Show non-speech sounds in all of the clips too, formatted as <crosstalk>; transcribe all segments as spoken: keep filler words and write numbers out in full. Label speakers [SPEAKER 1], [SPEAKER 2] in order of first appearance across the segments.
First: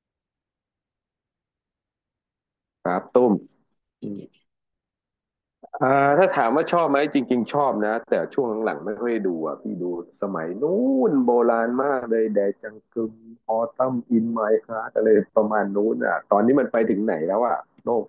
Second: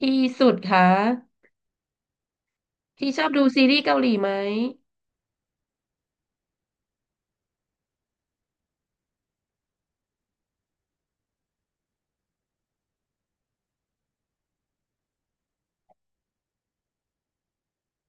[SPEAKER 1] พี่สุดคะ
[SPEAKER 2] ครับ
[SPEAKER 1] พี่ชอ
[SPEAKER 2] ตุ้
[SPEAKER 1] บ
[SPEAKER 2] ม
[SPEAKER 1] ดูซีรีส์เกาหลีไหม
[SPEAKER 2] อ่าถ้าถามว่าชอบไหมจริงๆชอบนะแต่ช่วงหลังๆไม่ค่อยดูอ่ะพี่ดูสมัยนู้นโบราณมากเลยแดจังกึมออตัมอินไมค์ฮารอะไรประมาณนู้นอ่ะตอนนี้มันไปถึงไหนแล้วอ่ะโลก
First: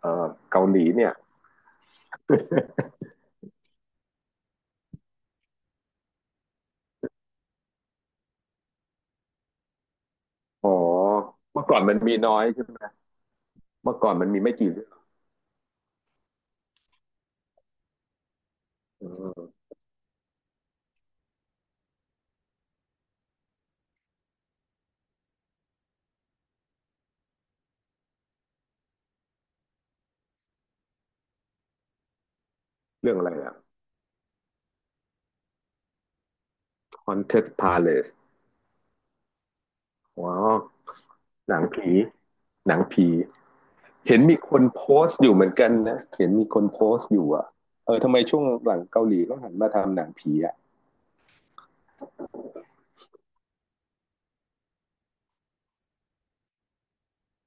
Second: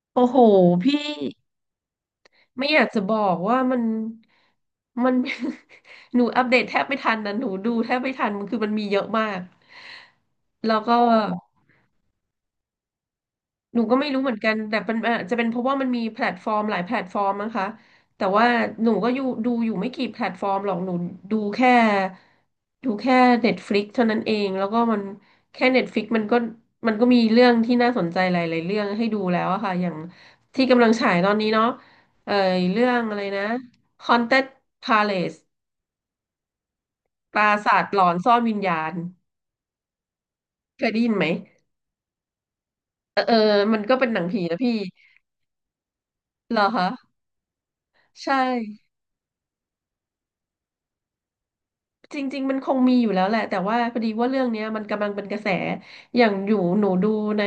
[SPEAKER 2] เอ่
[SPEAKER 1] โอ้
[SPEAKER 2] อ
[SPEAKER 1] โห
[SPEAKER 2] เกาหลี
[SPEAKER 1] พี่
[SPEAKER 2] เนี่ย
[SPEAKER 1] ไม่อยากจะบอกว่ามันมัน <laughs> หนูอัปเดตแทบไม่ทันนะหนูดูแทบไม่ทันมันคือมันมีเยอะมาก
[SPEAKER 2] อ๋อ
[SPEAKER 1] แล้วก็
[SPEAKER 2] เมื่อก่อนมันมีน้อยใช่ไหม
[SPEAKER 1] หนูก็
[SPEAKER 2] เมื่อ
[SPEAKER 1] ไม่
[SPEAKER 2] ก่อน
[SPEAKER 1] รู้
[SPEAKER 2] มั
[SPEAKER 1] เห
[SPEAKER 2] น
[SPEAKER 1] มือน
[SPEAKER 2] มี
[SPEAKER 1] กั
[SPEAKER 2] ไม่
[SPEAKER 1] น
[SPEAKER 2] กี่
[SPEAKER 1] แต่
[SPEAKER 2] เรื่อง
[SPEAKER 1] เป็นอาจจะเป็นเพราะว่ามันมีแพลตฟอร์มหลายแพลตฟอร์มนะคะแต่ว่าหนู
[SPEAKER 2] เอ
[SPEAKER 1] ก็อยู่
[SPEAKER 2] อ
[SPEAKER 1] ดูอยู่ไม่กี่แพลตฟอร์มหรอกหนูดูแค่ดูแค่ Netflix เท่านั้นเองแล้วก็มันแค่ Netflix มันก็มันก็มีเรื่องที่น่าสนใจหลายๆเรื่องให้ดูแล้วอะค่ะอย่างที่กำลังฉายตอนนี้เนาะเอ่อเรื่อง
[SPEAKER 2] เรื่อ
[SPEAKER 1] อะ
[SPEAKER 2] ง
[SPEAKER 1] ไร
[SPEAKER 2] อะไร
[SPEAKER 1] นะ
[SPEAKER 2] อ่ะ
[SPEAKER 1] Haunted Palace ปรา
[SPEAKER 2] Haunted
[SPEAKER 1] สาทหลอ
[SPEAKER 2] Palace
[SPEAKER 1] นซ่อนวิญญาณ
[SPEAKER 2] อ๋อ
[SPEAKER 1] เคยได้ยินไหม
[SPEAKER 2] หนังผีหนังผี
[SPEAKER 1] เออเออมันก็เป็น
[SPEAKER 2] เห็
[SPEAKER 1] ห
[SPEAKER 2] น
[SPEAKER 1] นัง
[SPEAKER 2] มี
[SPEAKER 1] ผี
[SPEAKER 2] ค
[SPEAKER 1] นะ
[SPEAKER 2] น
[SPEAKER 1] พี่
[SPEAKER 2] โพสต์อยู่เหมือนกันนะเห็นมี
[SPEAKER 1] เห
[SPEAKER 2] ค
[SPEAKER 1] รอ
[SPEAKER 2] นโพสต์
[SPEAKER 1] คะ
[SPEAKER 2] อยู่อ่ะเออทำไม
[SPEAKER 1] ใช่
[SPEAKER 2] ช่วงหลังเกาหลีก็หันมาทำหนังผีอ่ะ
[SPEAKER 1] จริงๆมันคงมีอยู่แล้วแหละแต่ว่าพอดีว่าเรื่องเนี้ยมันกำลังเป็นกระแสอย่างอยู่หนูดูใน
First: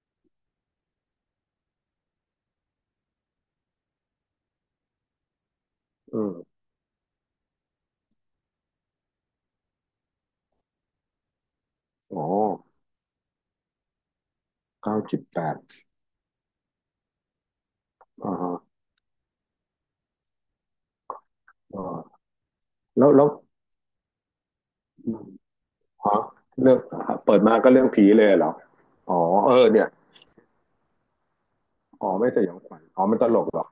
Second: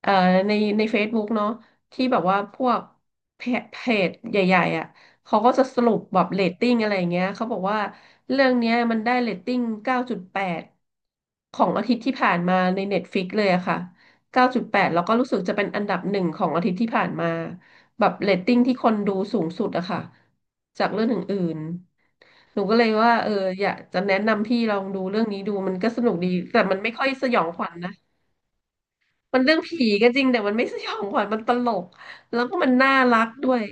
[SPEAKER 1] เอ่อในในเฟซบุ๊กเนาะที่แบบว่าพวกเพจเพจใหญ่ๆอ่ะเขาก็จะสรุป
[SPEAKER 2] อื
[SPEAKER 1] แบบเรต
[SPEAKER 2] ม
[SPEAKER 1] ติ้งอะไรอย่างเงี้ยเขาบอกว่าเรื่องเนี้ยมันได้เรตติ้งเก้าจุดแปด ของอาทิตย์ที่
[SPEAKER 2] อ๋อ
[SPEAKER 1] ผ่านมาใน Netflix เลยอะค่ะ เก้าจุดแปดแปด
[SPEAKER 2] เก้า
[SPEAKER 1] แล้วก็
[SPEAKER 2] จุด
[SPEAKER 1] รู้สึ
[SPEAKER 2] แป
[SPEAKER 1] กจะ
[SPEAKER 2] ด
[SPEAKER 1] เป็นอันดับหนึ่งของอาทิตย์ที่ผ่านมาแบบเร
[SPEAKER 2] อ่า
[SPEAKER 1] ต
[SPEAKER 2] ฮะ
[SPEAKER 1] ติ้งที่คนดูสูงสุดอะค่ะจากเรื่องอื่น
[SPEAKER 2] อ
[SPEAKER 1] หนูก็เลย
[SPEAKER 2] แล้ว
[SPEAKER 1] ว่า
[SPEAKER 2] แล้
[SPEAKER 1] เอ
[SPEAKER 2] ว
[SPEAKER 1] ออยากจะแนะนำพี่ลองดูเรื่องนี้ดูมันก็ส
[SPEAKER 2] อ
[SPEAKER 1] นุก
[SPEAKER 2] ฮะ
[SPEAKER 1] ดีแต่
[SPEAKER 2] เรื่อ
[SPEAKER 1] มัน
[SPEAKER 2] ง
[SPEAKER 1] ไม่ค่อยส
[SPEAKER 2] เปิ
[SPEAKER 1] ยอ
[SPEAKER 2] ด
[SPEAKER 1] ง
[SPEAKER 2] มา
[SPEAKER 1] ขวั
[SPEAKER 2] ก็
[SPEAKER 1] ญ
[SPEAKER 2] เรื่อง
[SPEAKER 1] นะ
[SPEAKER 2] ผีเลยเหรอ อ๋อ
[SPEAKER 1] มัน
[SPEAKER 2] เอ
[SPEAKER 1] เรื่อง
[SPEAKER 2] อเนี่
[SPEAKER 1] ผี
[SPEAKER 2] ย
[SPEAKER 1] ก็จริงแต่มันไม่สยองขวัญมันตลก
[SPEAKER 2] อ๋อไม่
[SPEAKER 1] แล้
[SPEAKER 2] ส
[SPEAKER 1] ว
[SPEAKER 2] ย
[SPEAKER 1] ก็
[SPEAKER 2] อง
[SPEAKER 1] มั
[SPEAKER 2] ข
[SPEAKER 1] น
[SPEAKER 2] วัญ
[SPEAKER 1] น่า
[SPEAKER 2] อ๋อมั
[SPEAKER 1] รั
[SPEAKER 2] นต
[SPEAKER 1] ก
[SPEAKER 2] ลก
[SPEAKER 1] ด้ว
[SPEAKER 2] เหร
[SPEAKER 1] ย
[SPEAKER 2] อ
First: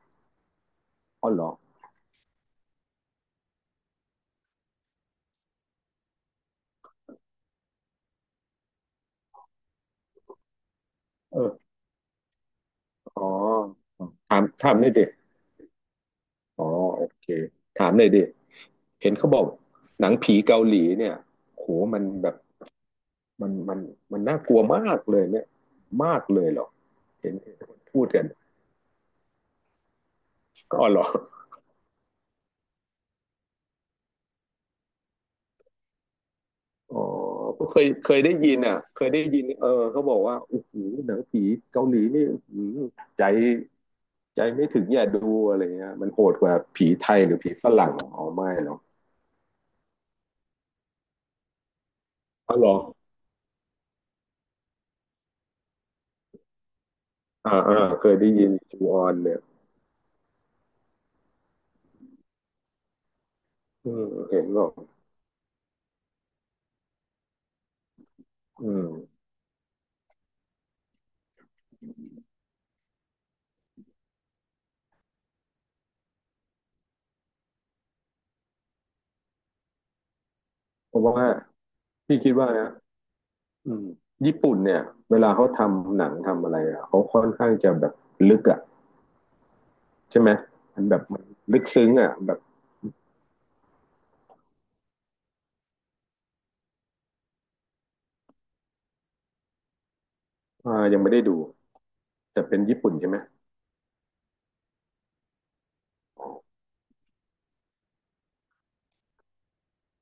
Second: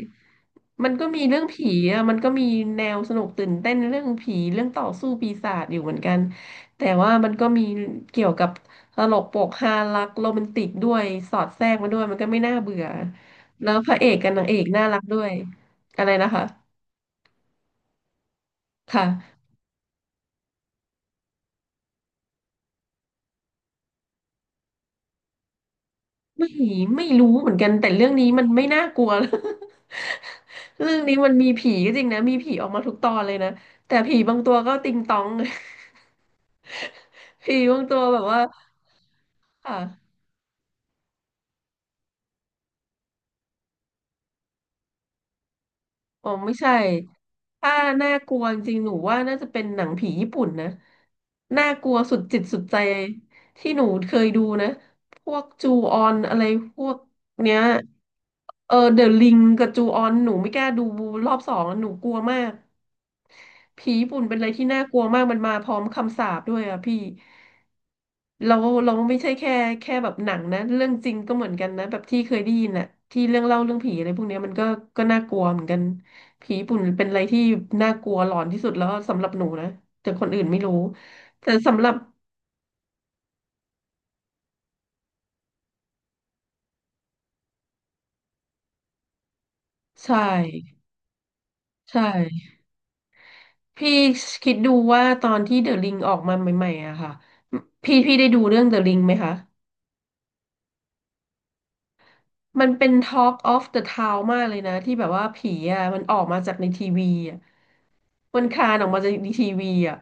[SPEAKER 1] มันก็มี
[SPEAKER 2] อ๋อ
[SPEAKER 1] เรื่
[SPEAKER 2] เห
[SPEAKER 1] อ
[SPEAKER 2] ร
[SPEAKER 1] ง
[SPEAKER 2] อ
[SPEAKER 1] ผีอ่ะมันก็มีแนวสนุกตื่นเต้นเรื่องผีเรื่องต่อสู้ปีศาจอยู่เหมือนกันแต่ว่ามันก็มีเกี่ยวกับตลกโปกฮารักโรแมนติกด้วยส
[SPEAKER 2] เอ
[SPEAKER 1] อด
[SPEAKER 2] อ
[SPEAKER 1] แทรกมาด้วยมันก็ไม่น่าเบื่อ
[SPEAKER 2] อ๋อ
[SPEAKER 1] แล้วพระเอกกับ
[SPEAKER 2] ถาม
[SPEAKER 1] นางเอก
[SPEAKER 2] ถามห
[SPEAKER 1] น่า
[SPEAKER 2] น่อย
[SPEAKER 1] รัก
[SPEAKER 2] ดิ
[SPEAKER 1] ด้วยอะไรนะคะ
[SPEAKER 2] อ๋อโอเค ถามหน่อยดิ เห็นเขาบ
[SPEAKER 1] ค่ะ
[SPEAKER 2] อกหนังผีเกาหลีเนี่ยโหมันแบบ มันมันมันน่ากลัวมากเลยเนี่ยมากเลย
[SPEAKER 1] ไม่
[SPEAKER 2] เหรอ
[SPEAKER 1] ไม่
[SPEAKER 2] เห็
[SPEAKER 1] รู้
[SPEAKER 2] น
[SPEAKER 1] เหมือนกั
[SPEAKER 2] ค
[SPEAKER 1] นแต่
[SPEAKER 2] พู
[SPEAKER 1] เรื่
[SPEAKER 2] ด
[SPEAKER 1] อง
[SPEAKER 2] กัน
[SPEAKER 1] นี้มันไม่น่ากลัว <laughs>
[SPEAKER 2] ก็
[SPEAKER 1] เรื่
[SPEAKER 2] ห
[SPEAKER 1] อ
[SPEAKER 2] ร
[SPEAKER 1] ง
[SPEAKER 2] อ
[SPEAKER 1] นี้มันมีผีก็จริงนะมีผีออกมาทุกตอนเลยนะแต่ผีบางตัวก็ติงตอง
[SPEAKER 2] อ๋อ
[SPEAKER 1] <laughs> ผี
[SPEAKER 2] ก็เค
[SPEAKER 1] บาง
[SPEAKER 2] ย
[SPEAKER 1] ตัว
[SPEAKER 2] เค
[SPEAKER 1] แบ
[SPEAKER 2] ย
[SPEAKER 1] บ
[SPEAKER 2] ได้
[SPEAKER 1] ว่า
[SPEAKER 2] ยินอ่ะเคยได้ยินเออ
[SPEAKER 1] ค่ะ
[SPEAKER 2] เขาบอกว่าโอ้โหหนังผีเกาหลีนี่ใจใจไม่ถึงอย่าดูอะไรเงี้ยมันโห
[SPEAKER 1] อ๋อ
[SPEAKER 2] ดก
[SPEAKER 1] ไม่
[SPEAKER 2] ว่า
[SPEAKER 1] ใช่
[SPEAKER 2] ผีไทยหรือผีฝ
[SPEAKER 1] ถ้า
[SPEAKER 2] รั่ง
[SPEAKER 1] น่า
[SPEAKER 2] อ๋อ
[SPEAKER 1] กลัว
[SPEAKER 2] ไม่
[SPEAKER 1] จ
[SPEAKER 2] หร
[SPEAKER 1] ริ
[SPEAKER 2] อ
[SPEAKER 1] ง
[SPEAKER 2] ก
[SPEAKER 1] ๆหนูว่าน่าจะเป็นหนังผีญี่ปุ่นนะน่ากลัวสุดจิต
[SPEAKER 2] อ๋อ
[SPEAKER 1] สุด
[SPEAKER 2] หรอ
[SPEAKER 1] ใจที่หนูเคยดูนะพวกจูออนอะไรพวกเนี้
[SPEAKER 2] อ่า
[SPEAKER 1] ย
[SPEAKER 2] อเคยได้ยิน
[SPEAKER 1] เออ
[SPEAKER 2] จูอ
[SPEAKER 1] เด
[SPEAKER 2] อ
[SPEAKER 1] อะ
[SPEAKER 2] น
[SPEAKER 1] ลิ
[SPEAKER 2] เนี่
[SPEAKER 1] ง
[SPEAKER 2] ย
[SPEAKER 1] กับจูออนหนูไม่กล้าดูรอบสองหนูกลัวมากผี
[SPEAKER 2] อืม
[SPEAKER 1] ญี่ปุ่นเป็น
[SPEAKER 2] เห็
[SPEAKER 1] อะ
[SPEAKER 2] น
[SPEAKER 1] ไร
[SPEAKER 2] บ
[SPEAKER 1] ที่
[SPEAKER 2] อก
[SPEAKER 1] น่ากลัวมากมันมาพร้อมคำสาปด้วยอ่ะพี่เรา
[SPEAKER 2] อืม
[SPEAKER 1] เราไม่ใช่แค่แค่แบบหนังนะเรื่องจริงก็เหมือนกันนะแบบที่เคยได้ยินอ่ะที่เรื่องเล่าเรื่องผีอะไรพวกเนี้ยมันก็ก็น่ากลัวเหมือนกัน ผีญี่ปุ่นเป็นอะไรที่น่ากลัวหลอนที่สุดแล้วสำหรับหนูนะแต่คนอื่นไม่รู้
[SPEAKER 2] เพราะว่า
[SPEAKER 1] แต่สำหรับ
[SPEAKER 2] พี่คิดว่านะอืมญี่ปุ่นเนี่ยเวลาเขาทำหนังทำอะไรอะเขาค่อนข้างจะแบบลึกอ่ะ
[SPEAKER 1] ใช่
[SPEAKER 2] ใช่ไหมมันแบบมันลึกซึ้ง
[SPEAKER 1] ใช
[SPEAKER 2] อ่ะแบบ
[SPEAKER 1] ่พี่คิดดูว่าตอนที่เดอะลิงออกมาใหม่ๆอะค่ะพี่พี่ได้ดูเรื่องเดอะลิงไหมคะ
[SPEAKER 2] อ่ายังไม่ได้ดูแต่เป็น
[SPEAKER 1] มัน
[SPEAKER 2] ญี่
[SPEAKER 1] เป็น
[SPEAKER 2] ปุ่นใช่ไหม
[SPEAKER 1] Talk of the Town มากเลยนะที่แบบว่าผีอะมันออกมาจากในทีวีอะมันคลานออกมาจากในทีวีอะ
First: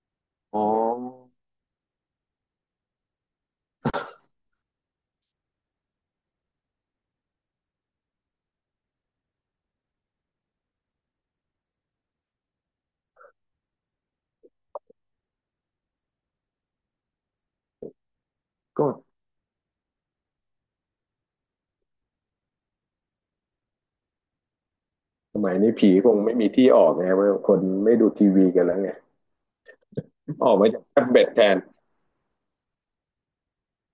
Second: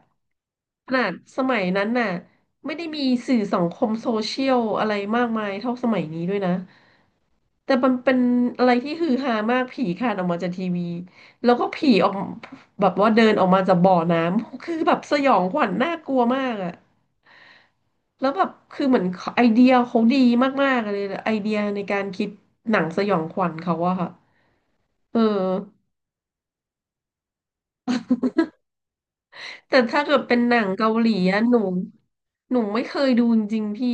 [SPEAKER 2] อ๋อ
[SPEAKER 1] ขนาดสมัยนั้นน่ะไม่ได้มีสื่อสังคมโซเชียลอะไรมากมายเท่าสมัยนี้ด้วยนะ แต่มันเป็นอะไรที่ฮือฮามากผีคลานออกมาจากทีวีแล้วก็ผีออกแบบว่าเดินออกมาจากบ่อน้ำคือแบบสยองขวัญน่ากลัวมากอะแล้วแบบคือ
[SPEAKER 2] ก็
[SPEAKER 1] เหมือนไอเดียเขาดีมากๆเลยไอเดียในการคิดหนังสยองขวัญเขาอะค่ะเออ
[SPEAKER 2] สมัยนี้ผีคงไม่มีที่ออกไงว่าคนไม่ดูทีวีกันแล้วไง
[SPEAKER 1] แต่ถ้าเกิดเป็น
[SPEAKER 2] อ
[SPEAKER 1] ห
[SPEAKER 2] อก
[SPEAKER 1] นัง
[SPEAKER 2] มาจาก
[SPEAKER 1] เกา
[SPEAKER 2] แท็
[SPEAKER 1] ห
[SPEAKER 2] บ
[SPEAKER 1] ลี
[SPEAKER 2] เล็ตแท
[SPEAKER 1] อะห
[SPEAKER 2] น
[SPEAKER 1] นูหนูไม่เคยดูจริงๆพี่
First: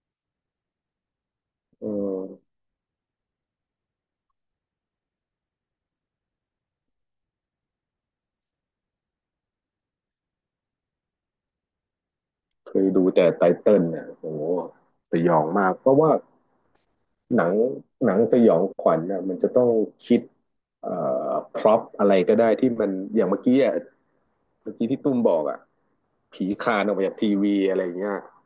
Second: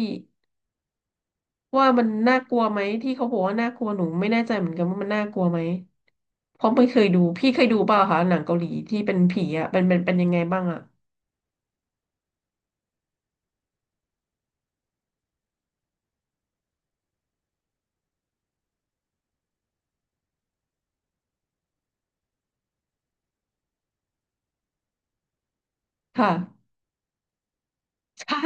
[SPEAKER 2] เอ
[SPEAKER 1] ว่ามัน
[SPEAKER 2] อ
[SPEAKER 1] น่ากลัวไหมที่เขาบอกว่าน่ากลัวหนูไม่แน่ใจเหมือนกันว่ามันน่ากลัวไหมเพราะไม่เคยดูพี่เคยดูเปล่าคะหนังเกาหลีที่เป็นผีอ่ะเป็นเป็นเป็นยังไงบ้างอ่ะ
[SPEAKER 2] เคยดูแต่ไตเติ้ลเนี่ยโอ้โหสยองมากเพราะว่าหนังหนังสยองขวัญน่ะมันจะต้องคิดเอ่อพร็อพอะไรก็ได้ที่มันอย่างเมื่อกี้อ่ะเมื่อกี้ที่ตุ้มบอกอ่ะ
[SPEAKER 1] ค่ะ
[SPEAKER 2] ผีคลานออกมาจากทีวีอะไรอย่างเงี้ย
[SPEAKER 1] ใช่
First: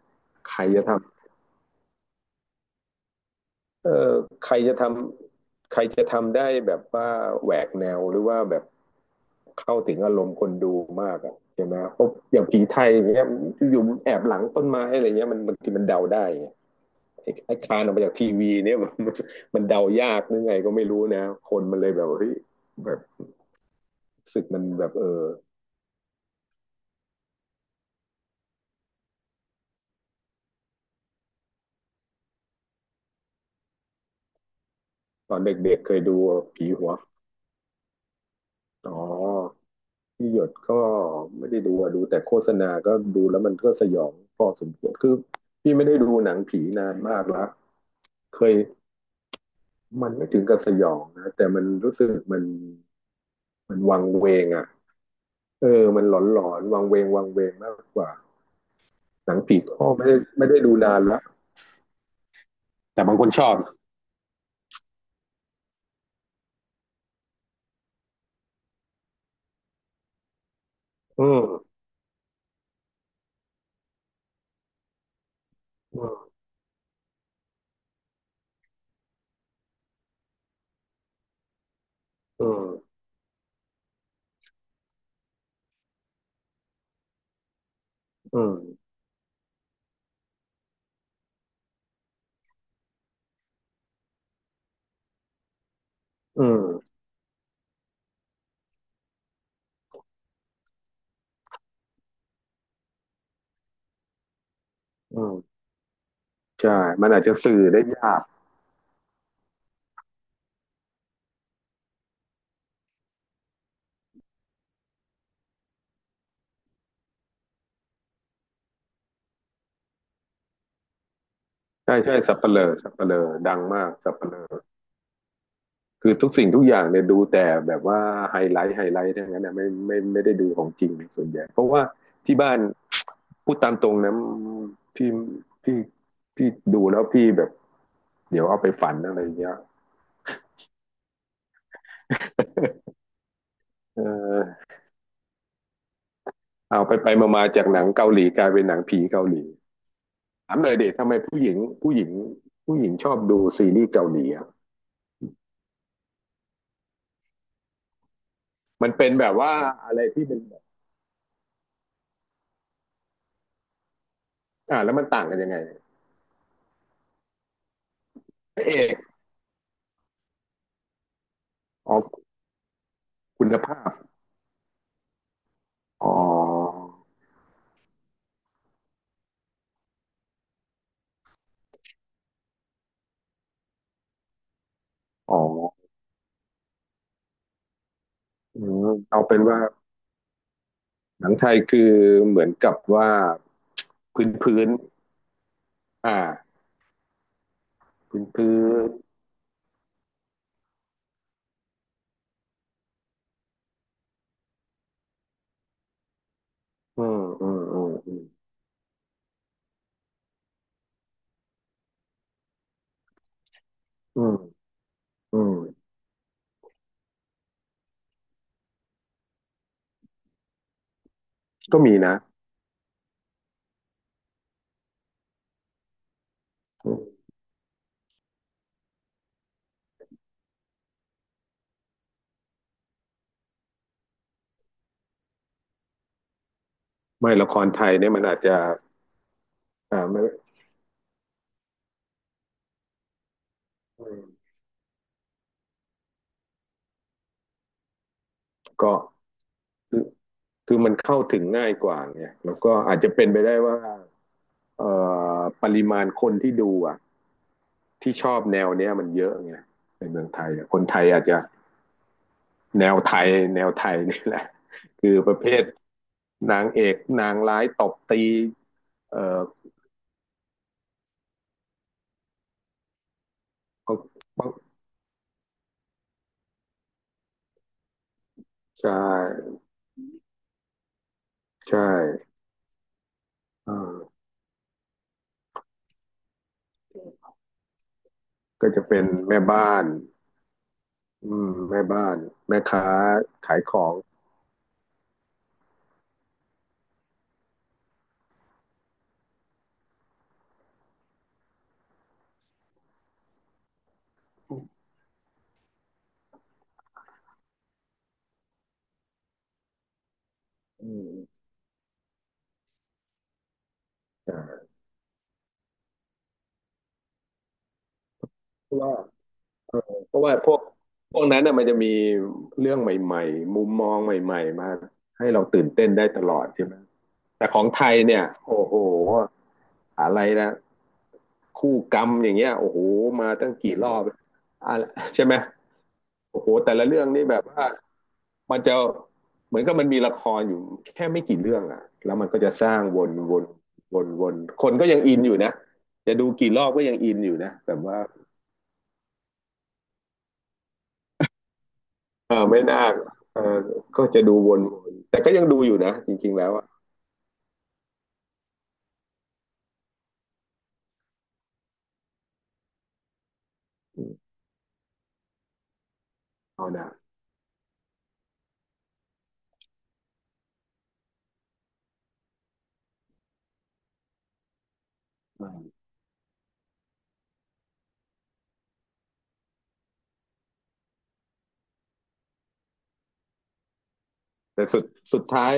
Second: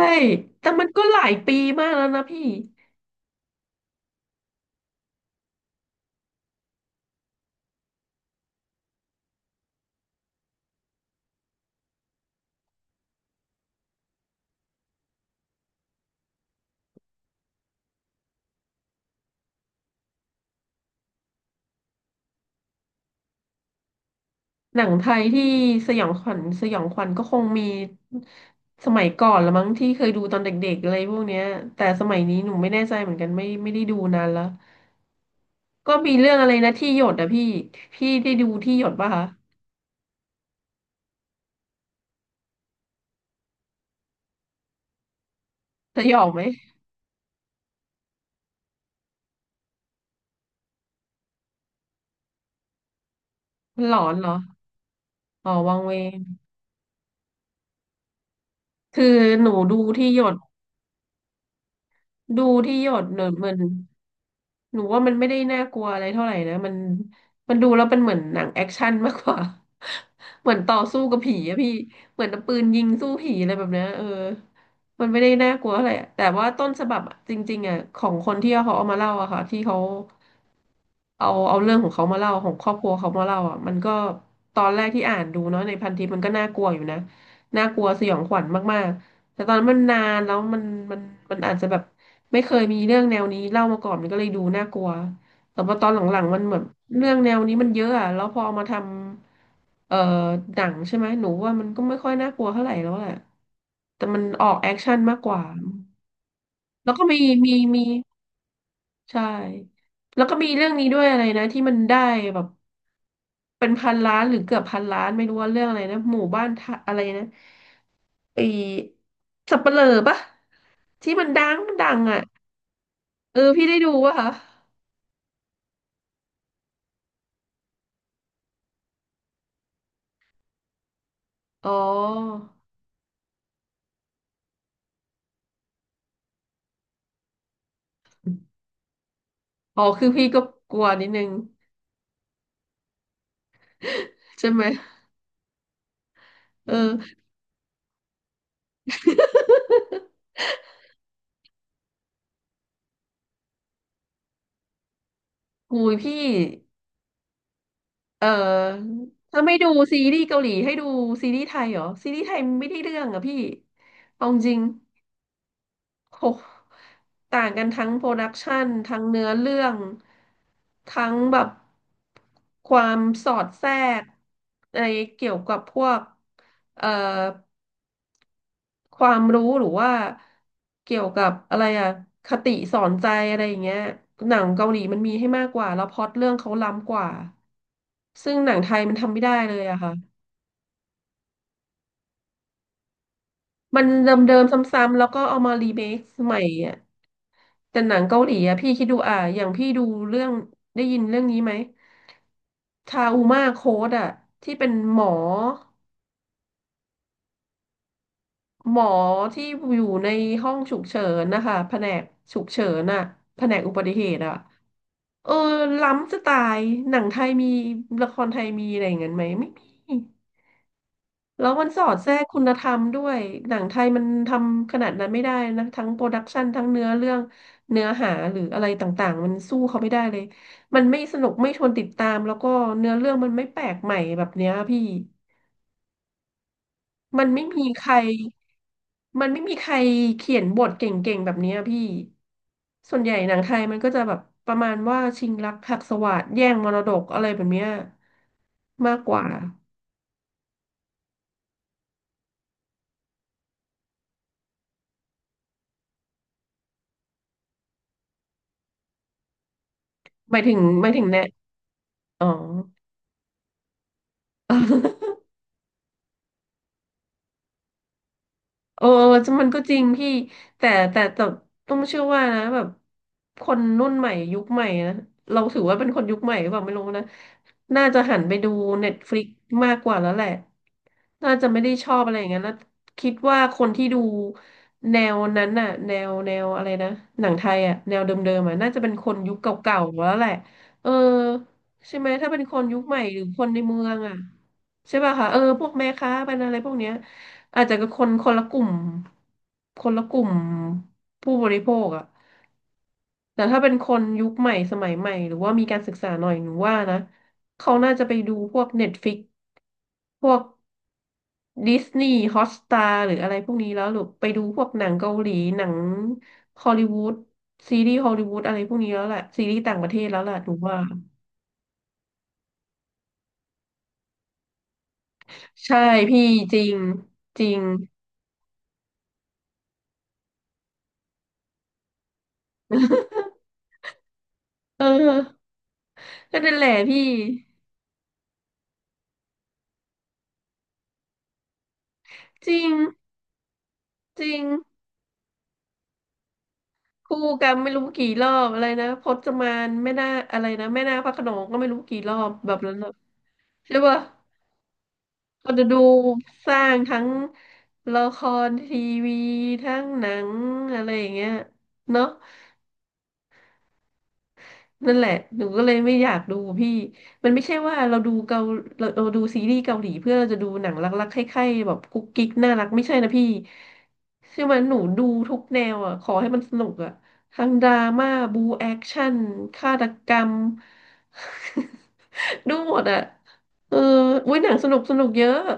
[SPEAKER 2] ใคร
[SPEAKER 1] แต่
[SPEAKER 2] จะ
[SPEAKER 1] มันก็หลา
[SPEAKER 2] ทำ
[SPEAKER 1] ยปีมากแล้วนะพี่
[SPEAKER 2] เออใครจะทำใครจะทำได้แบบว่าแหวกแนวหรือว่าแบบเข้าถึงอารมณ์คนดูมากอ่ะใช่ไหมเพราะอย่างผีไทยอย่างเงี้ยอยู่แอบหลังต้นไม้อะไรเงี้ยมันบางทีมันเดาได้ไงไอ้ไอ้คานออกมาจากทีวีเนี่ย <laughs> มันมันเดายากหรือไงก็ไม่รู้นะคนมันเลยแบบเฮ้ยแบบรู้สึกมัน
[SPEAKER 1] หนั
[SPEAKER 2] แบ
[SPEAKER 1] ง
[SPEAKER 2] บ
[SPEAKER 1] ไท
[SPEAKER 2] เอ
[SPEAKER 1] ย
[SPEAKER 2] อ
[SPEAKER 1] ที่สยองขวัญสยองขวัญก็คงมีสมัยก่อนละมั้งที่เคยดูตอนเด็กๆอะไรพวกเนี้ยแต่สมัยนี้หนูไม่แน่ใจเหมือนกันไม่ไม่ได้ดูนานแล้ว
[SPEAKER 2] ตอนเด็กๆเค
[SPEAKER 1] ก็
[SPEAKER 2] ย
[SPEAKER 1] มี
[SPEAKER 2] ดู
[SPEAKER 1] เรื่องอะไร
[SPEAKER 2] ผี
[SPEAKER 1] นะ
[SPEAKER 2] หั
[SPEAKER 1] ที่
[SPEAKER 2] ว
[SPEAKER 1] หยดอะพี่พี่ได้ดูที่หย
[SPEAKER 2] อ๋
[SPEAKER 1] ด
[SPEAKER 2] อ
[SPEAKER 1] ป่ะคะ
[SPEAKER 2] พี่หยดก็ไม่ได้ดูอะดูแต่โฆษณาก็ดูแล้วมันก็สยองพอสมควรคือพี่ไม่ได้
[SPEAKER 1] ส
[SPEAKER 2] ดู
[SPEAKER 1] ยอง
[SPEAKER 2] หนั
[SPEAKER 1] ไห
[SPEAKER 2] ง
[SPEAKER 1] ม
[SPEAKER 2] ผีนานมากแล้วเคยมันไม่ถึงกับสยองนะแต่มันรู้สึกมันมัน
[SPEAKER 1] มันหล
[SPEAKER 2] วั
[SPEAKER 1] อ
[SPEAKER 2] ง
[SPEAKER 1] นเหร
[SPEAKER 2] เว
[SPEAKER 1] อ
[SPEAKER 2] งอ่ะ
[SPEAKER 1] อ๋อ
[SPEAKER 2] เอ
[SPEAKER 1] วัง
[SPEAKER 2] อ
[SPEAKER 1] เว
[SPEAKER 2] มันหล
[SPEAKER 1] ง
[SPEAKER 2] อนหลอนวังเวงวังเวงมากกว่า
[SPEAKER 1] คือ
[SPEAKER 2] หนัง
[SPEAKER 1] หนู
[SPEAKER 2] ผี
[SPEAKER 1] ดู
[SPEAKER 2] ก็ไม่
[SPEAKER 1] ที่
[SPEAKER 2] ได้
[SPEAKER 1] หยด
[SPEAKER 2] ไม่ได้ดูนานแลว
[SPEAKER 1] ดูที่หย
[SPEAKER 2] แต่
[SPEAKER 1] ด
[SPEAKER 2] บา
[SPEAKER 1] ห
[SPEAKER 2] ง
[SPEAKER 1] นู
[SPEAKER 2] คนช
[SPEAKER 1] เหมื
[SPEAKER 2] อ
[SPEAKER 1] อ
[SPEAKER 2] บ
[SPEAKER 1] นหนูว่ามันไม่ได้น่ากลัวอะไรเท่าไหร่นะมันมันดูแล้วเป็นเหมือนหนังแอคชั่นมากกว่า <laughs> เหมือนต่อสู้กับ
[SPEAKER 2] อื
[SPEAKER 1] ผีอะพี่
[SPEAKER 2] ม
[SPEAKER 1] เหมือนเอาปืนยิงสู้ผีอะไรแบบเนี้ยเออมันไม่ได้น่ากลัวอะไร
[SPEAKER 2] อื
[SPEAKER 1] อะ
[SPEAKER 2] ม
[SPEAKER 1] แต่ว่าต้นฉบับอะจริงๆอะของคนที่เขาเอามาเล่าอะค่ะที่เขา เอาเอาเรื่องของเขามาเล่า
[SPEAKER 2] อื
[SPEAKER 1] ของค
[SPEAKER 2] ม
[SPEAKER 1] รอบครัวเขามาเล่าอ่ะมันก็ตอนแรกที่อ่านดูเนาะในพันทิปมันก็น่ากลัวอยู่นะน่ากลัวสยองข
[SPEAKER 2] อื
[SPEAKER 1] วัญมา
[SPEAKER 2] ม
[SPEAKER 1] กๆแต่ตอนนั้นมันนานแล้วมันมันมันอาจจะแบบไม่เคยมีเรื่องแนวนี้เล่ามาก่อนมันก็เลยดูน่ากลัวแต่พอตอนหลังๆมั
[SPEAKER 2] อื
[SPEAKER 1] นเหมื
[SPEAKER 2] ม
[SPEAKER 1] อนเรื่องแนวนี้มันเยอะอ่ะแล้วพอเอามาทำเอ่อหนังใช่ไหมหนูว่ามันก็ไม่ค่อยน่ากลัวเท่าไหร่แล้วแหละแต่มันออกแอคชั่นมา
[SPEAKER 2] อื
[SPEAKER 1] กกว่า
[SPEAKER 2] มใช่
[SPEAKER 1] แล้วก็
[SPEAKER 2] มัน
[SPEAKER 1] มี
[SPEAKER 2] อาจจะ
[SPEAKER 1] มี
[SPEAKER 2] สื่อได้
[SPEAKER 1] มี
[SPEAKER 2] ยาก
[SPEAKER 1] ใช่แล้วก็มีเรื่องนี้ด้วยอะไรนะที่มันได้แบบ เป็นพันล้านหรือเกือบพันล้านไม่รู้ว่าเรื่องอะไรนะหมู่บ้านทะอะไรนะไอสับเปลือปะที่มันดังมันดั
[SPEAKER 2] ใช่
[SPEAKER 1] ง
[SPEAKER 2] ใช่
[SPEAKER 1] อ่ะ
[SPEAKER 2] สัปเหร่อสัปเหร่อ
[SPEAKER 1] เออ
[SPEAKER 2] ดัง
[SPEAKER 1] พี่ได้
[SPEAKER 2] มา
[SPEAKER 1] ดู
[SPEAKER 2] กสั
[SPEAKER 1] ป่ะ
[SPEAKER 2] ป
[SPEAKER 1] คะ
[SPEAKER 2] เหร่อ คือทุกสิ่งทุกอย่างเนี่ยดูแต่แบบว่าไฮไลท์ไฮไลท์ทั้งนั้นนะไม่ไม่ไม่ได้ดูของจริงส่วนใหญ่เพ
[SPEAKER 1] อ๋
[SPEAKER 2] ราะ
[SPEAKER 1] อ
[SPEAKER 2] ว่าที่บ้านพูดตามตรงนะพี่พี่พี่ดูแล้วพี่แบบเดี๋ยวเอาไปฝันอะไรเงี้ย
[SPEAKER 1] อ๋อคือพี่ก็กลัวนิดนึง
[SPEAKER 2] เอ
[SPEAKER 1] ใช่ไหม
[SPEAKER 2] อ
[SPEAKER 1] เอ
[SPEAKER 2] เอา
[SPEAKER 1] อ
[SPEAKER 2] ไปไปมาๆจากหนังเกาหลีกลายเป็นหนังผีเกาหลีถามเลยเด็กทำไมผู้หญิงผู้หญิงผู้หญิงชอบดูซีรีส์เกาหลีอะ
[SPEAKER 1] หูยพี่เอ
[SPEAKER 2] มัน
[SPEAKER 1] อ
[SPEAKER 2] เป็นแบบ
[SPEAKER 1] ถ้าไม่
[SPEAKER 2] ว่า
[SPEAKER 1] ดู
[SPEAKER 2] อะ
[SPEAKER 1] ซี
[SPEAKER 2] ไร
[SPEAKER 1] รี
[SPEAKER 2] ที่
[SPEAKER 1] ส์
[SPEAKER 2] เป็
[SPEAKER 1] เกา
[SPEAKER 2] น
[SPEAKER 1] หลี
[SPEAKER 2] แบบ
[SPEAKER 1] ให้ดูซีรีส์ไทยเหรอซีรีส์ไทยไม่ได้เรื่องอ่ะพี่เอาจริง
[SPEAKER 2] อ่าแล้วมันต่างกันยังไง
[SPEAKER 1] โหต่างกันทั้งโปรดัก
[SPEAKER 2] พ
[SPEAKER 1] ชัน
[SPEAKER 2] ระเอก
[SPEAKER 1] ทั้งเนื้อเรื่อง ทั้งแบบ
[SPEAKER 2] อ๋อก
[SPEAKER 1] ความสอ
[SPEAKER 2] คุ
[SPEAKER 1] ด
[SPEAKER 2] ณ
[SPEAKER 1] แทร
[SPEAKER 2] ภาพ
[SPEAKER 1] กในเกี่ยวกับพวก
[SPEAKER 2] อ๋อ
[SPEAKER 1] เอ่อความรู้หรือว่าเกี่ยวกับอะไรอะคติสอนใจอะไรอย่างเงี้ยหนังเกาหลีมันมีให้
[SPEAKER 2] อ๋อ
[SPEAKER 1] มากกว่าแล้วพล็อตเรื่องเขาล้ำกว่า ซึ่งหนังไทยมันทำไม่
[SPEAKER 2] เอา
[SPEAKER 1] ได้
[SPEAKER 2] เป็น
[SPEAKER 1] เล
[SPEAKER 2] ว่า
[SPEAKER 1] ยอะค่ะ
[SPEAKER 2] หนังไทยคือเหมือนกับว่า
[SPEAKER 1] มันเด
[SPEAKER 2] พื้น
[SPEAKER 1] ิมๆซ
[SPEAKER 2] พื้น
[SPEAKER 1] ้ำๆแล้วก็เอามารีเมค
[SPEAKER 2] อ
[SPEAKER 1] ใหม่
[SPEAKER 2] ่า
[SPEAKER 1] อะ แต่หนังเกา
[SPEAKER 2] พื้น
[SPEAKER 1] หลีอะ
[SPEAKER 2] พื้
[SPEAKER 1] พี่คิด
[SPEAKER 2] น
[SPEAKER 1] ดูอ่ะอย่างพี่ดูเรื่องได้ยินเรื่องนี้ไหมทาอุมาโค้ดอะที่เป็นหมอ
[SPEAKER 2] อืมอืมอืมอืม
[SPEAKER 1] หมอที่อยู่ในห้องฉุกเฉินนะคะแผนกฉุกเฉินอะแผนกอุบัติเหตุ
[SPEAKER 2] อื
[SPEAKER 1] อะ
[SPEAKER 2] ม
[SPEAKER 1] เออ
[SPEAKER 2] อืม
[SPEAKER 1] ล้ำจะตายหนังไทยมีละครไทยมีอะไรอย่างนั้นไหมไม่มี แล้วมัน
[SPEAKER 2] ก็
[SPEAKER 1] สอ
[SPEAKER 2] มี
[SPEAKER 1] ดแทร
[SPEAKER 2] นะ
[SPEAKER 1] กคุณธรรมด้วย หนังไทยมันทำขนาดนั้นไม่ได้นะทั้งโปรดักชันทั้งเนื้อ
[SPEAKER 2] อื
[SPEAKER 1] เรื่อ
[SPEAKER 2] ม
[SPEAKER 1] งเนื้อหาหรืออะไรต่างๆมันสู้เขาไม่ได้เลยมันไม่สนุกไม่ชวนติดตามแล้วก็เนื้อเรื่องมันไม่แปลกใหม่แบบเนี้ยพี่มัน
[SPEAKER 2] ไม่
[SPEAKER 1] ไม่
[SPEAKER 2] ละค
[SPEAKER 1] มี
[SPEAKER 2] ร
[SPEAKER 1] ใค
[SPEAKER 2] ไทย
[SPEAKER 1] ร
[SPEAKER 2] เนี่ยมันอาจจะ
[SPEAKER 1] มันไม่มีใคร
[SPEAKER 2] อ่าไม่
[SPEAKER 1] เขียนบทเก่งๆแบบเนี้ยพี่ส่วนใหญ่หนังไทยมันก็จะ
[SPEAKER 2] อื
[SPEAKER 1] แบบป
[SPEAKER 2] ม
[SPEAKER 1] ระมาณว่าชิงรักหักสวาทแย่งมรดกอะไรแบบเนี้ย
[SPEAKER 2] ก็
[SPEAKER 1] มากกว่า
[SPEAKER 2] คือคือมันเข้าถึงง่ายกว่าไงแล้วก็อาจจะเป็นไปได้ว่าเอ่อปริมาณคนที่ดูอ่ะที่ชอบแนวเนี้ยมันเยอะไงในเมือง
[SPEAKER 1] หมา
[SPEAKER 2] ไท
[SPEAKER 1] ย
[SPEAKER 2] ย
[SPEAKER 1] ถึง
[SPEAKER 2] อะค
[SPEAKER 1] ห
[SPEAKER 2] น
[SPEAKER 1] มาย
[SPEAKER 2] ไท
[SPEAKER 1] ถึ
[SPEAKER 2] ย
[SPEAKER 1] งแนะ
[SPEAKER 2] อาจจะ
[SPEAKER 1] อ๋อ
[SPEAKER 2] แนวไทยแนวไทยนี่แหละ
[SPEAKER 1] <laughs>
[SPEAKER 2] คือประเภทนางเอกนางร้ายตบตี
[SPEAKER 1] เออ
[SPEAKER 2] เอ่อ
[SPEAKER 1] มันก็จริงพี่แต่แต่แต่ต้องเชื่อว่านะแบบคนรุ่น
[SPEAKER 2] ใ
[SPEAKER 1] ใหม่ยุคใหม่นะเราถือว่าเป็นคนยุคใหม่หรือเปล่าไม่รู้นะน่าจะหันไปดูเน็
[SPEAKER 2] ช่
[SPEAKER 1] ตฟลิกมากกว่าแล้วแหละ น่าจะไม่ได้
[SPEAKER 2] ใช่
[SPEAKER 1] ชอบอะไรอย่างนั้นแล้วคิดว่าคน
[SPEAKER 2] อ่า
[SPEAKER 1] ที่ดูแนวนั้นน่ะแนวแนวอะไรนะหนังไทยอ่ะแนวเดิมๆอ่ะ
[SPEAKER 2] ก็
[SPEAKER 1] น่าจะ
[SPEAKER 2] จะ
[SPEAKER 1] เป็น
[SPEAKER 2] เป็น
[SPEAKER 1] คนยุค
[SPEAKER 2] แม่
[SPEAKER 1] เ
[SPEAKER 2] บ้า
[SPEAKER 1] ก่า
[SPEAKER 2] น
[SPEAKER 1] ๆแล้วแหละเออ
[SPEAKER 2] อืมแม่
[SPEAKER 1] ใช่ไห
[SPEAKER 2] บ้า
[SPEAKER 1] ม
[SPEAKER 2] น
[SPEAKER 1] ถ้าเป็นค
[SPEAKER 2] แม่
[SPEAKER 1] นยุค
[SPEAKER 2] ค้า
[SPEAKER 1] ใหม่หรือคน
[SPEAKER 2] ขา
[SPEAKER 1] ใน
[SPEAKER 2] ยข
[SPEAKER 1] เมื
[SPEAKER 2] อ
[SPEAKER 1] อ
[SPEAKER 2] ง
[SPEAKER 1] งอ่ะใช่ป่ะคะเออพวกแม่ค้าเป็นอะไรพวกเนี้ย อาจจะเป็นคนคนละกลุ่มคนละกลุ่มผู้บริโภคอะแต่ถ้าเป็นคนยุคใหม่สมัยใหม่หรือว่ามีการศึกษาหน่อยหนูว่านะเขาน่าจะไปดูพวก เน็ตฟลิกซ์ พวก
[SPEAKER 2] อืม
[SPEAKER 1] ดิสนีย์ฮอ ที สตาร์หรืออะไรพวกนี้แล้วหรือไปดู
[SPEAKER 2] อ่า
[SPEAKER 1] พวกหนังเกาหลีหนังฮอลลีวูดซีรีส์ฮอลลีวูดอะไรพ
[SPEAKER 2] เพ
[SPEAKER 1] วก
[SPEAKER 2] ราะ
[SPEAKER 1] นี้
[SPEAKER 2] ว่า
[SPEAKER 1] แล้วแหละซีรีส์
[SPEAKER 2] เอ
[SPEAKER 1] ต่าง
[SPEAKER 2] อ
[SPEAKER 1] ประเทศ
[SPEAKER 2] เพ
[SPEAKER 1] แล้ว
[SPEAKER 2] ราะ
[SPEAKER 1] แห
[SPEAKER 2] ว่า
[SPEAKER 1] ละห
[SPEAKER 2] พ
[SPEAKER 1] นู
[SPEAKER 2] วก
[SPEAKER 1] ว่า
[SPEAKER 2] พวกนั้นน่ะมันจะมีเรื่องใหม่ๆมุมมองใหม่ๆมาให้เราตื่น
[SPEAKER 1] ใช่
[SPEAKER 2] เต้นได้ต
[SPEAKER 1] พี่
[SPEAKER 2] ลอด
[SPEAKER 1] จริ
[SPEAKER 2] ใช่ไหม
[SPEAKER 1] งจ
[SPEAKER 2] แต่
[SPEAKER 1] ริ
[SPEAKER 2] ข
[SPEAKER 1] ง
[SPEAKER 2] องไทยเนี่ยโอ้โหอะไรนะคู่กรรมอย่างเงี้ยโอ้โหมาตั้งกี่รอบอะ
[SPEAKER 1] เอ
[SPEAKER 2] ใช่ไหม
[SPEAKER 1] อก็
[SPEAKER 2] โอ้โห
[SPEAKER 1] นั่นแหละ
[SPEAKER 2] แต่ละ
[SPEAKER 1] พี่
[SPEAKER 2] เรื่องนี่แบบว่า มันจะเหมือนกับมันมีละครอยู่แค่ไม่กี่เรื่องอะแล้วมันก็
[SPEAKER 1] จ
[SPEAKER 2] จะ
[SPEAKER 1] ริ
[SPEAKER 2] ส
[SPEAKER 1] ง
[SPEAKER 2] ร้างวนวนวน
[SPEAKER 1] จ
[SPEAKER 2] ว
[SPEAKER 1] ริ
[SPEAKER 2] น
[SPEAKER 1] ง
[SPEAKER 2] คนก็ยังอินอยู่นะจะดูกี่รอบก็ยังอิ
[SPEAKER 1] คู่
[SPEAKER 2] นอยู่
[SPEAKER 1] กร
[SPEAKER 2] นะ
[SPEAKER 1] รมไม่
[SPEAKER 2] แบบ
[SPEAKER 1] รู้
[SPEAKER 2] ว่า
[SPEAKER 1] กี่รอบอะไรนะพจมานแม่นาคอะไรนะแม่นาคพระโขนงก็ไม่รู้กี่รอบ
[SPEAKER 2] เออ
[SPEAKER 1] แบบ
[SPEAKER 2] ไม่
[SPEAKER 1] นั้น
[SPEAKER 2] น่า
[SPEAKER 1] น่ะ
[SPEAKER 2] เออ
[SPEAKER 1] ใช่ป่ะ
[SPEAKER 2] ก็จะดูวนวนแต่ก็ยัง
[SPEAKER 1] ก็
[SPEAKER 2] ดู
[SPEAKER 1] จะ
[SPEAKER 2] อ
[SPEAKER 1] ดู
[SPEAKER 2] ยู่นะจริงๆแล้
[SPEAKER 1] ส
[SPEAKER 2] ว
[SPEAKER 1] ร้า
[SPEAKER 2] อะ
[SPEAKER 1] งทั้งละครทีวีทั้งหนังอะไรอย่างเงี้ยเนาะ
[SPEAKER 2] อืม
[SPEAKER 1] นั่นแหละหนูก็เลยไม่อยากดู
[SPEAKER 2] เอา
[SPEAKER 1] พี่
[SPEAKER 2] นะ
[SPEAKER 1] มันไม่ใช่ว่าเราดูเกาเราเราดูซีรีส์เกาหลีเพื่อเราจะดูหนังรักๆใคร่ๆแบบกุ๊กกิ๊กน่ารักไม่ใช่นะพี่ใช่ไหมหนูดูทุก
[SPEAKER 2] อื
[SPEAKER 1] แนว
[SPEAKER 2] ม
[SPEAKER 1] อ่ะขอให้มันสนุกอ่ะทั้งดราม่าบูแอคชั่นฆาตกรรม <laughs> ดูหมดอ่ะเอออุ้ยหนัง
[SPEAKER 2] แต่
[SPEAKER 1] สนุ
[SPEAKER 2] สุ
[SPEAKER 1] ก
[SPEAKER 2] ด
[SPEAKER 1] สนุก
[SPEAKER 2] สุ
[SPEAKER 1] เย
[SPEAKER 2] ด
[SPEAKER 1] อะ
[SPEAKER 2] ท้าย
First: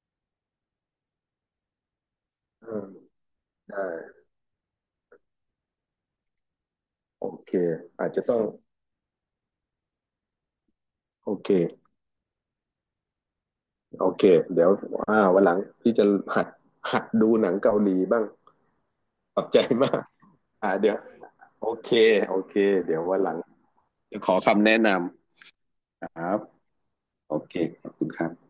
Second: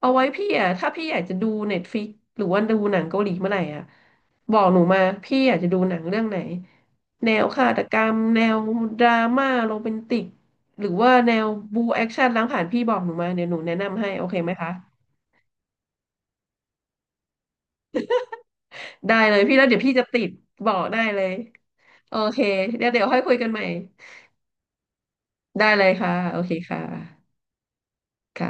[SPEAKER 1] เอาไว้พี่อ่ะถ้าพี่อยากจะดูเน็ตฟ i ิกหรือว่า
[SPEAKER 2] เอ
[SPEAKER 1] ดู
[SPEAKER 2] อ
[SPEAKER 1] หนังเกาหลีเมื่อไหร่
[SPEAKER 2] ได้
[SPEAKER 1] อ่ะบอกหนูมาพี่อยากจะดูหนังเรื่องไหน
[SPEAKER 2] โอ
[SPEAKER 1] แนว
[SPEAKER 2] เค
[SPEAKER 1] ฆาตกร
[SPEAKER 2] อาจ
[SPEAKER 1] รม
[SPEAKER 2] จะต้อ
[SPEAKER 1] แน
[SPEAKER 2] ง
[SPEAKER 1] วดราม่าโรแมนติกหรือว่า
[SPEAKER 2] โอ
[SPEAKER 1] แนว
[SPEAKER 2] เค
[SPEAKER 1] บูแอคชั่นล้างผ่านพี่บอกหนูมาเดี๋ยวหนูแนะนำ
[SPEAKER 2] โอ
[SPEAKER 1] ให้โอ
[SPEAKER 2] เค
[SPEAKER 1] เคไหม
[SPEAKER 2] เดี๋ย
[SPEAKER 1] คะ
[SPEAKER 2] วอ่าวันหลังพี่จะหัดหัดดูหนังเกาหลีบ้าง
[SPEAKER 1] ได้เล
[SPEAKER 2] ข
[SPEAKER 1] ย
[SPEAKER 2] อบ
[SPEAKER 1] พี่
[SPEAKER 2] ใจ
[SPEAKER 1] แล้วเดี๋ยวพี่
[SPEAKER 2] มาก
[SPEAKER 1] จะติดบ
[SPEAKER 2] อ่า
[SPEAKER 1] อก
[SPEAKER 2] เดี๋ยว
[SPEAKER 1] ได้เลย
[SPEAKER 2] โอเค
[SPEAKER 1] โอ
[SPEAKER 2] โอ
[SPEAKER 1] เค
[SPEAKER 2] เค
[SPEAKER 1] เดี๋ยว
[SPEAKER 2] เดี๋ย
[SPEAKER 1] เดี๋
[SPEAKER 2] ว
[SPEAKER 1] ยว
[SPEAKER 2] วั
[SPEAKER 1] ค่อ
[SPEAKER 2] น
[SPEAKER 1] ย
[SPEAKER 2] ห
[SPEAKER 1] คุ
[SPEAKER 2] ลั
[SPEAKER 1] ย
[SPEAKER 2] ง
[SPEAKER 1] กันใหม่
[SPEAKER 2] จะขอคำแนะน
[SPEAKER 1] ได้เลย
[SPEAKER 2] ำ
[SPEAKER 1] ค่ะ
[SPEAKER 2] ครั
[SPEAKER 1] โอ
[SPEAKER 2] บ
[SPEAKER 1] เคค่ะ
[SPEAKER 2] โอเคขอบคุณครับ
[SPEAKER 1] ค่ะ